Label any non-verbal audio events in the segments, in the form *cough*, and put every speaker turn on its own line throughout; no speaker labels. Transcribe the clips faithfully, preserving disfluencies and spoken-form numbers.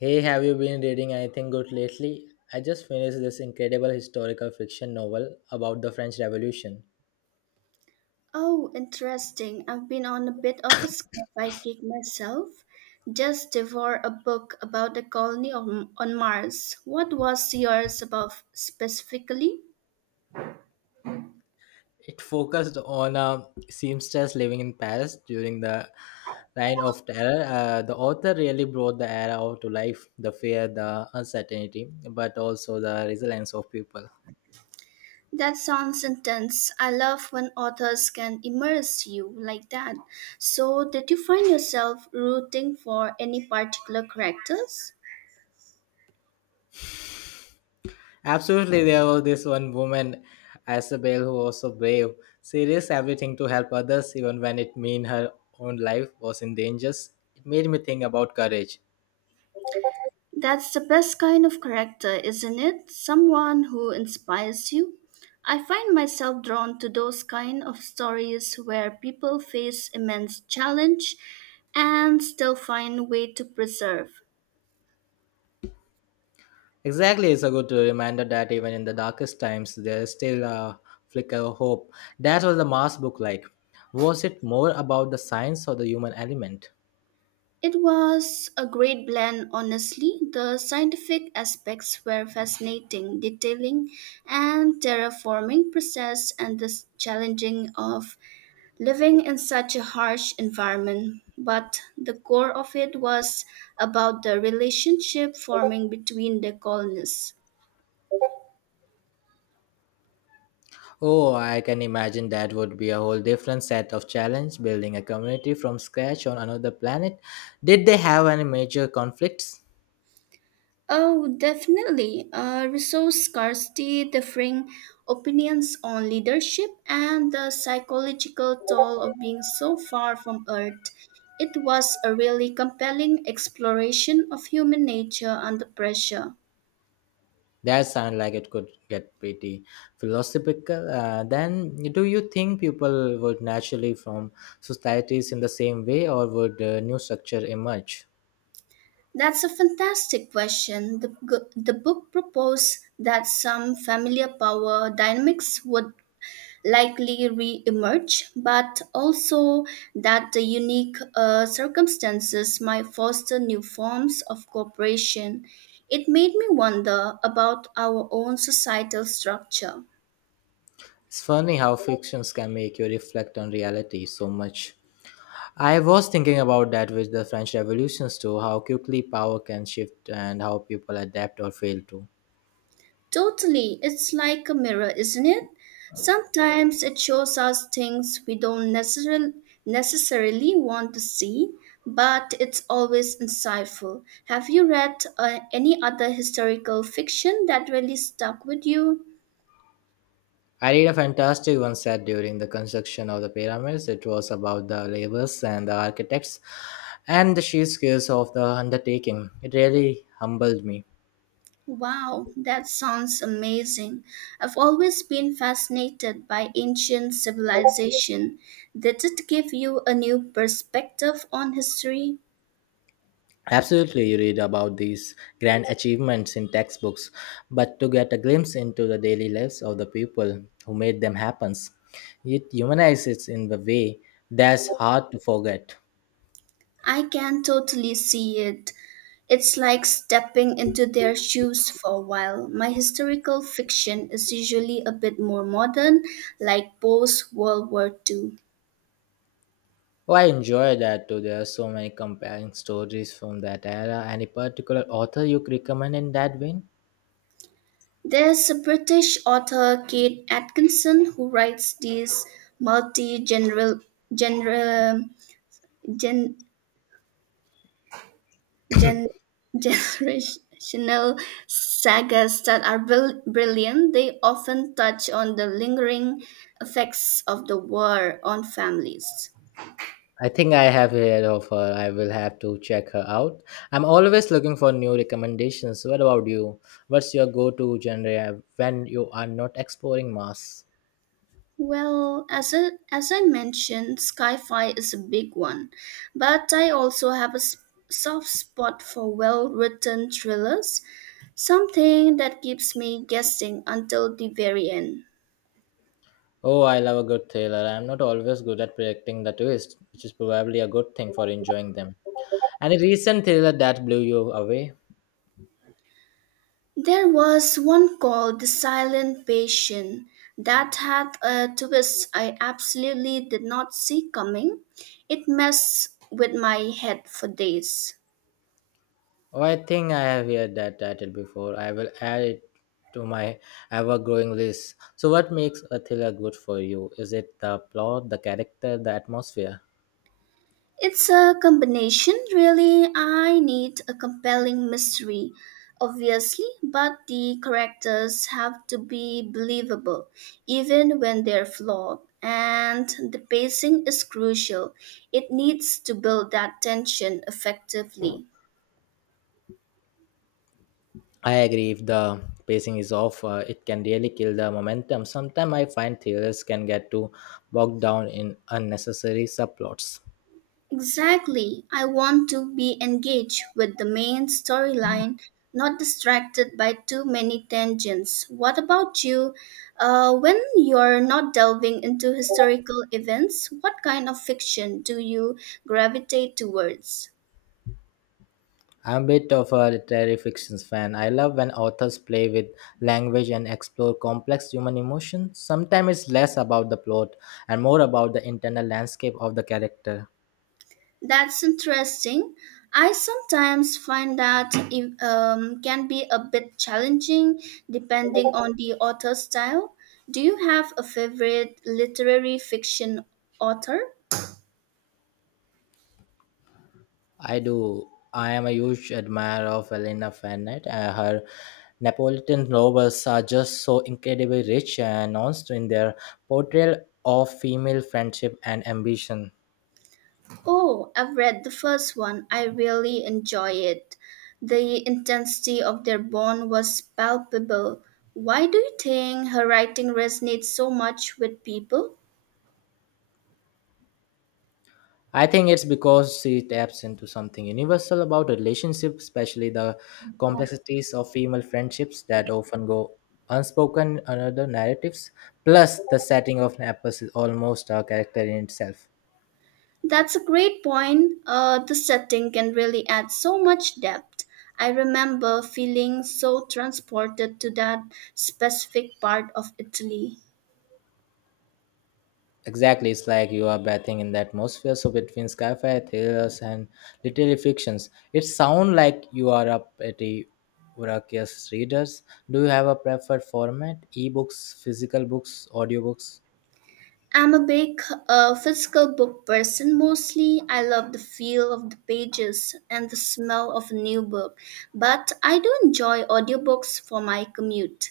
Hey, have you been reading anything good lately? I just finished this incredible historical fiction novel about the French Revolution.
Oh, interesting. I've been on a bit of a sci-fi kick myself. Just devoured a book about the colony on, on Mars. What was yours about specifically?
It focused on a seamstress living in Paris during the Reign of Terror. Uh, the author really brought the era out to life the fear, the uncertainty, but also the resilience of people.
That sounds intense. I love when authors can immerse you like that. So, did you find yourself rooting for any particular characters?
Absolutely, there was this one woman, Isabel, who was so brave, serious, everything to help others, even when it meant her own life was in danger. It made me think about courage.
That's the best kind of character, isn't it? Someone who inspires you. I find myself drawn to those kind of stories where people face immense challenge and still find a way to preserve.
Exactly, it's a good reminder that even in the darkest times, there is still a flicker of hope. That was the Mars book like. Was it more about the science or the human element?
It was a great blend, honestly. The scientific aspects were fascinating, detailing and terraforming process and the challenging of living in such a harsh environment, but the core of it was about the relationship forming between the colonists.
Oh, I can imagine that would be a whole different set of challenge building a community from scratch on another planet. Did they have any major conflicts?
Oh, definitely. Uh, resource scarcity, differing opinions on leadership, and the psychological toll of being so far from Earth. It was a really compelling exploration of human nature under pressure.
That sounds like it could get pretty philosophical. Uh, then, do you think people would naturally form societies in the same way, or would a new structure emerge?
That's a fantastic question. The, g- the book proposed that some familiar power dynamics would likely re emerge, but also that the unique uh, circumstances might foster new forms of cooperation. It made me wonder about our own societal structure.
It's funny how fictions can make you reflect on reality so much. I was thinking about that with the French revolutions too, how quickly power can shift and how people adapt or fail to.
Totally. It's like a mirror, isn't it? Sometimes it shows us things we don't necessarily necessarily want to see, but it's always insightful. Have you read uh, any other historical fiction that really stuck with you?
I read a fantastic one set during the construction of the pyramids. It was about the laborers and the architects and the sheer skills of the undertaking. It really humbled me.
Wow, that sounds amazing. I've always been fascinated by ancient civilization. Did it give you a new perspective on history?
Absolutely, you read about these grand achievements in textbooks, but to get a glimpse into the daily lives of the people who made them happen, it humanizes in a way that's hard to forget.
I can totally see it. It's like stepping into their shoes for a while. My historical fiction is usually a bit more modern, like post World War two.
Oh, I enjoy that too. There are so many compelling stories from that era. Any particular author you recommend in that vein?
There's a British author, Kate Atkinson, who writes these multi general genre, gen, gen, *laughs* generational sagas that are bril- brilliant. They often touch on the lingering effects of the war on families.
I think I have heard of her. I will have to check her out. I'm always looking for new recommendations. What about you? What's your go to genre when you are not exploring mass?
Well, as a as I mentioned, Skyfi is a big one, but I also have a s- soft spot for well-written thrillers, something that keeps me guessing until the very end.
Oh, I love a good thriller. I'm not always good at predicting the twist, which is probably a good thing for enjoying them. Any recent thriller that blew you away?
There was one called The Silent Patient that had a twist I absolutely did not see coming. It messed with my head for days.
Oh, I think I have heard that title before. I will add it to my ever growing list. So, what makes a thriller good for you? Is it the plot, the character, the atmosphere?
It's a combination, really. I need a compelling mystery, obviously, but the characters have to be believable, even when they're flawed. And the pacing is crucial. It needs to build that tension effectively.
I agree. If the pacing is off, uh, it can really kill the momentum. Sometimes I find theorists can get too bogged down in unnecessary subplots.
Exactly. I want to be engaged with the main storyline, not distracted by too many tangents. What about you? Uh, when you're not delving into historical events, what kind of fiction do you gravitate towards?
I'm a bit of a literary fiction fan. I love when authors play with language and explore complex human emotions. Sometimes it's less about the plot and more about the internal landscape of the character.
That's interesting. I sometimes find that it um, can be a bit challenging depending on the author's style. Do you have a favorite literary fiction author?
I do. I am a huge admirer of Elena Fernet. Uh, her Napolitan novels are just so incredibly rich and nuanced in their portrayal of female friendship and ambition.
Oh, I've read the first one. I really enjoy it. The intensity of their bond was palpable. Why do you think her writing resonates so much with people?
I think it's because she taps into something universal about relationships, especially the complexities of female friendships that often go unspoken in other narratives. Plus, the setting of Naples is almost a character in itself.
That's a great point. Uh, the setting can really add so much depth. I remember feeling so transported to that specific part of Italy.
Exactly, it's like you are bathing in the atmosphere. So between skyfire fi thrillers and literary fictions, it sounds like you are a pretty voracious readers. Do you have a preferred format? Ebooks, physical books, audiobooks?
I'm a big uh, physical book person mostly. I love the feel of the pages and the smell of a new book, but I do enjoy audiobooks for my commute.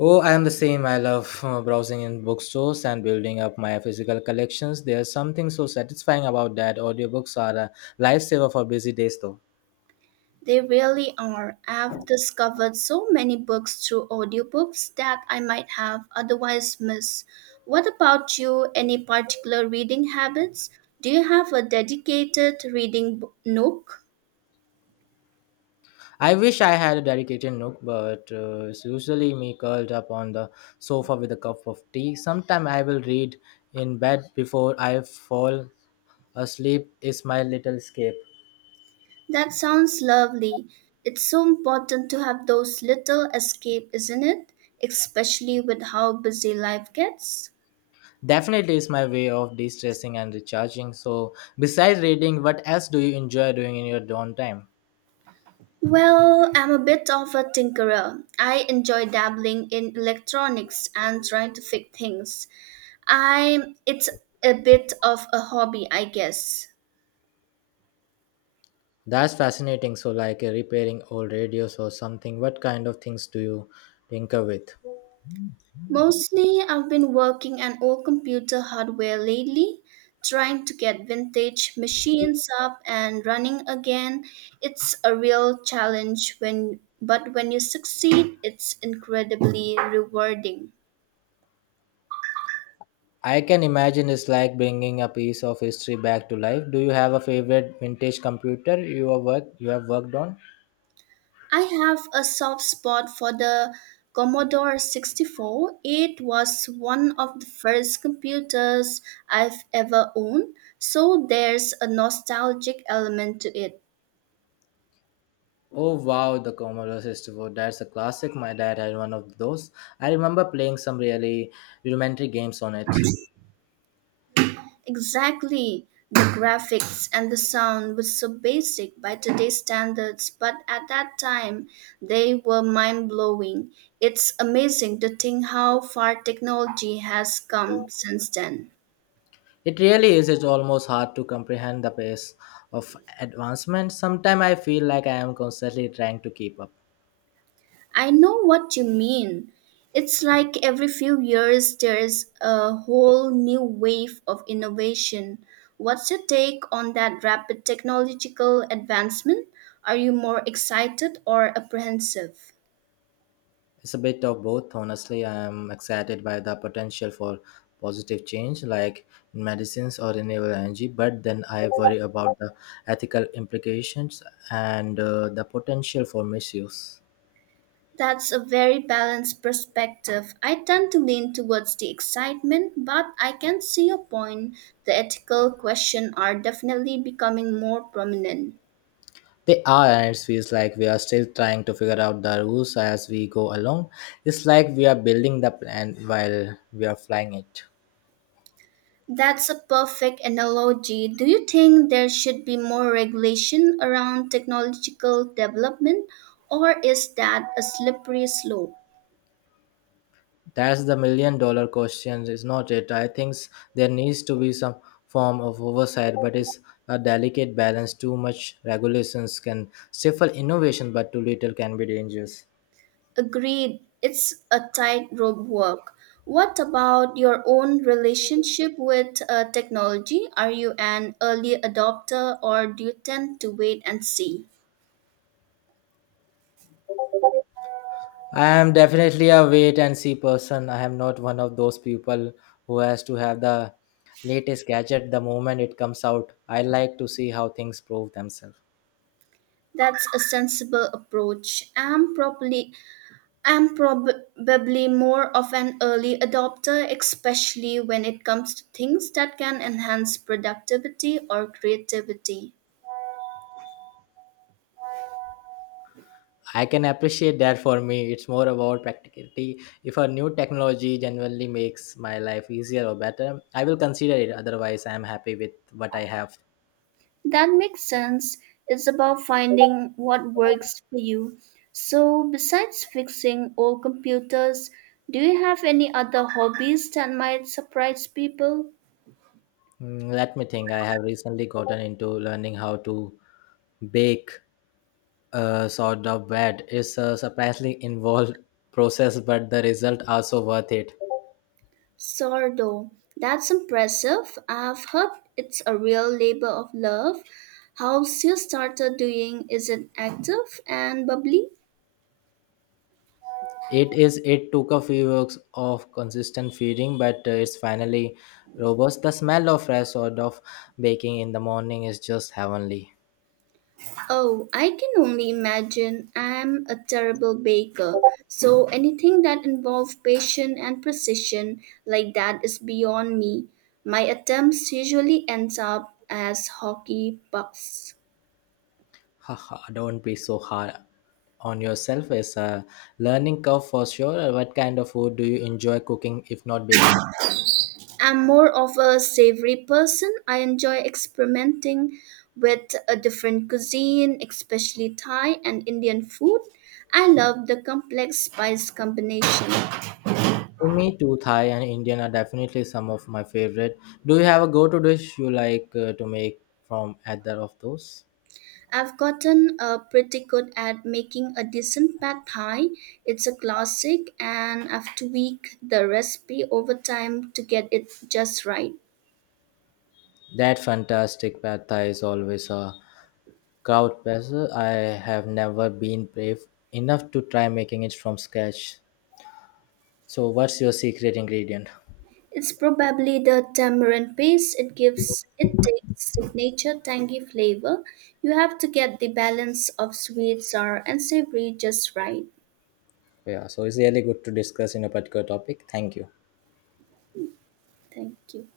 Oh, I am the same. I love uh, browsing in bookstores and building up my physical collections. There's something so satisfying about that. Audiobooks are a lifesaver for busy days, though.
They really are. I've discovered so many books through audiobooks that I might have otherwise missed. What about you? Any particular reading habits? Do you have a dedicated reading b- nook?
I wish I had a dedicated nook, but uh, it's usually me curled up on the sofa with a cup of tea. Sometime I will read in bed before I fall asleep. Is my little escape.
That sounds lovely. It's so important to have those little escape, isn't it? Especially with how busy life gets.
Definitely is my way of de-stressing and recharging. So, besides reading, what else do you enjoy doing in your downtime?
Well, I'm a bit of a tinkerer. I enjoy dabbling in electronics and trying to fix things. I it's a bit of a hobby, I guess.
That's fascinating. So, like uh, repairing old radios or something. What kind of things do you tinker with?
Mostly, I've been working on old computer hardware lately, trying to get vintage machines up and running again. It's a real challenge when but when you succeed, it's incredibly rewarding.
I can imagine it's like bringing a piece of history back to life. Do you have a favorite vintage computer you have worked you have worked on?
I have a soft spot for the Commodore sixty-four. It was one of the first computers I've ever owned, so there's a nostalgic element to it.
Oh wow, the Commodore sixty-four. That's a classic. My dad had one of those. I remember playing some really rudimentary games on it.
Exactly. The graphics and the sound were so basic by today's standards, but at that time they were mind blowing. It's amazing to think how far technology has come since then.
It really is. It's almost hard to comprehend the pace of advancement. Sometimes I feel like I am constantly trying to keep up.
I know what you mean. It's like every few years there is a whole new wave of innovation. What's your take on that rapid technological advancement? Are you more excited or apprehensive?
It's a bit of both. Honestly, I am excited by the potential for positive change, like in medicines or renewable energy, but then I worry about the ethical implications and uh, the potential for misuse.
That's a very balanced perspective. I tend to lean towards the excitement, but I can see your point. The ethical questions are definitely becoming more prominent.
They are, and it feels like we are still trying to figure out the rules as we go along. It's like we are building the plan while we are flying it.
That's a perfect analogy. Do you think there should be more regulation around technological development, or is that a slippery slope?
That's the million dollar question, is not it? I think s- there needs to be some form of oversight, but it's a delicate balance. Too much regulations can stifle innovation, but too little can be dangerous.
Agreed, it's a tightrope walk. What about your own relationship with uh, technology? Are you an early adopter or do you tend to wait and see?
I am definitely a wait and see person. I am not one of those people who has to have the latest gadget the moment it comes out. I like to see how things prove themselves.
That's a sensible approach. I'm probably I'm probably more of an early adopter, especially when it comes to things that can enhance productivity or creativity.
I can appreciate that for me. It's more about practicality. If a new technology genuinely makes my life easier or better, I will consider it. Otherwise, I am happy with what I have.
That makes sense. It's about finding what works for you. So, besides fixing old computers, do you have any other hobbies that might surprise people?
Mm, let me think. I have recently gotten into learning how to bake a sort of bread. It's a surprisingly involved process, but the results are so worth it.
Sordo. That's impressive. I've heard it's a real labor of love. How's your starter doing? Is it active and bubbly?
It is. It took a few weeks of consistent feeding, but uh, it's finally robust. The smell of fresh sort of baking in the morning is just heavenly.
Oh, I can only imagine. I'm a terrible baker. So anything that involves patience and precision like that is beyond me. My attempts usually ends up as hockey pucks.
Haha, don't be so hard on yourself. It's a learning curve for sure. What kind of food do you enjoy cooking, if not baking?
I'm more of a savory person. I enjoy experimenting with a different cuisine, especially Thai and Indian food. I love the complex spice combination.
For me too, Thai and Indian are definitely some of my favorite. Do you have a go-to dish you like uh, to make from either of those?
I've gotten uh, pretty good at making a decent pad thai. It's a classic, and I've tweaked the recipe over time to get it just right.
That fantastic pad thai is always a crowd pleaser. I have never been brave enough to try making it from scratch. So, what's your secret ingredient?
It's probably the tamarind paste. It gives it takes signature tangy flavor. You have to get the balance of sweet, sour, and savory just right.
Yeah, so it's really good to discuss in a particular topic. Thank you.
Thank you.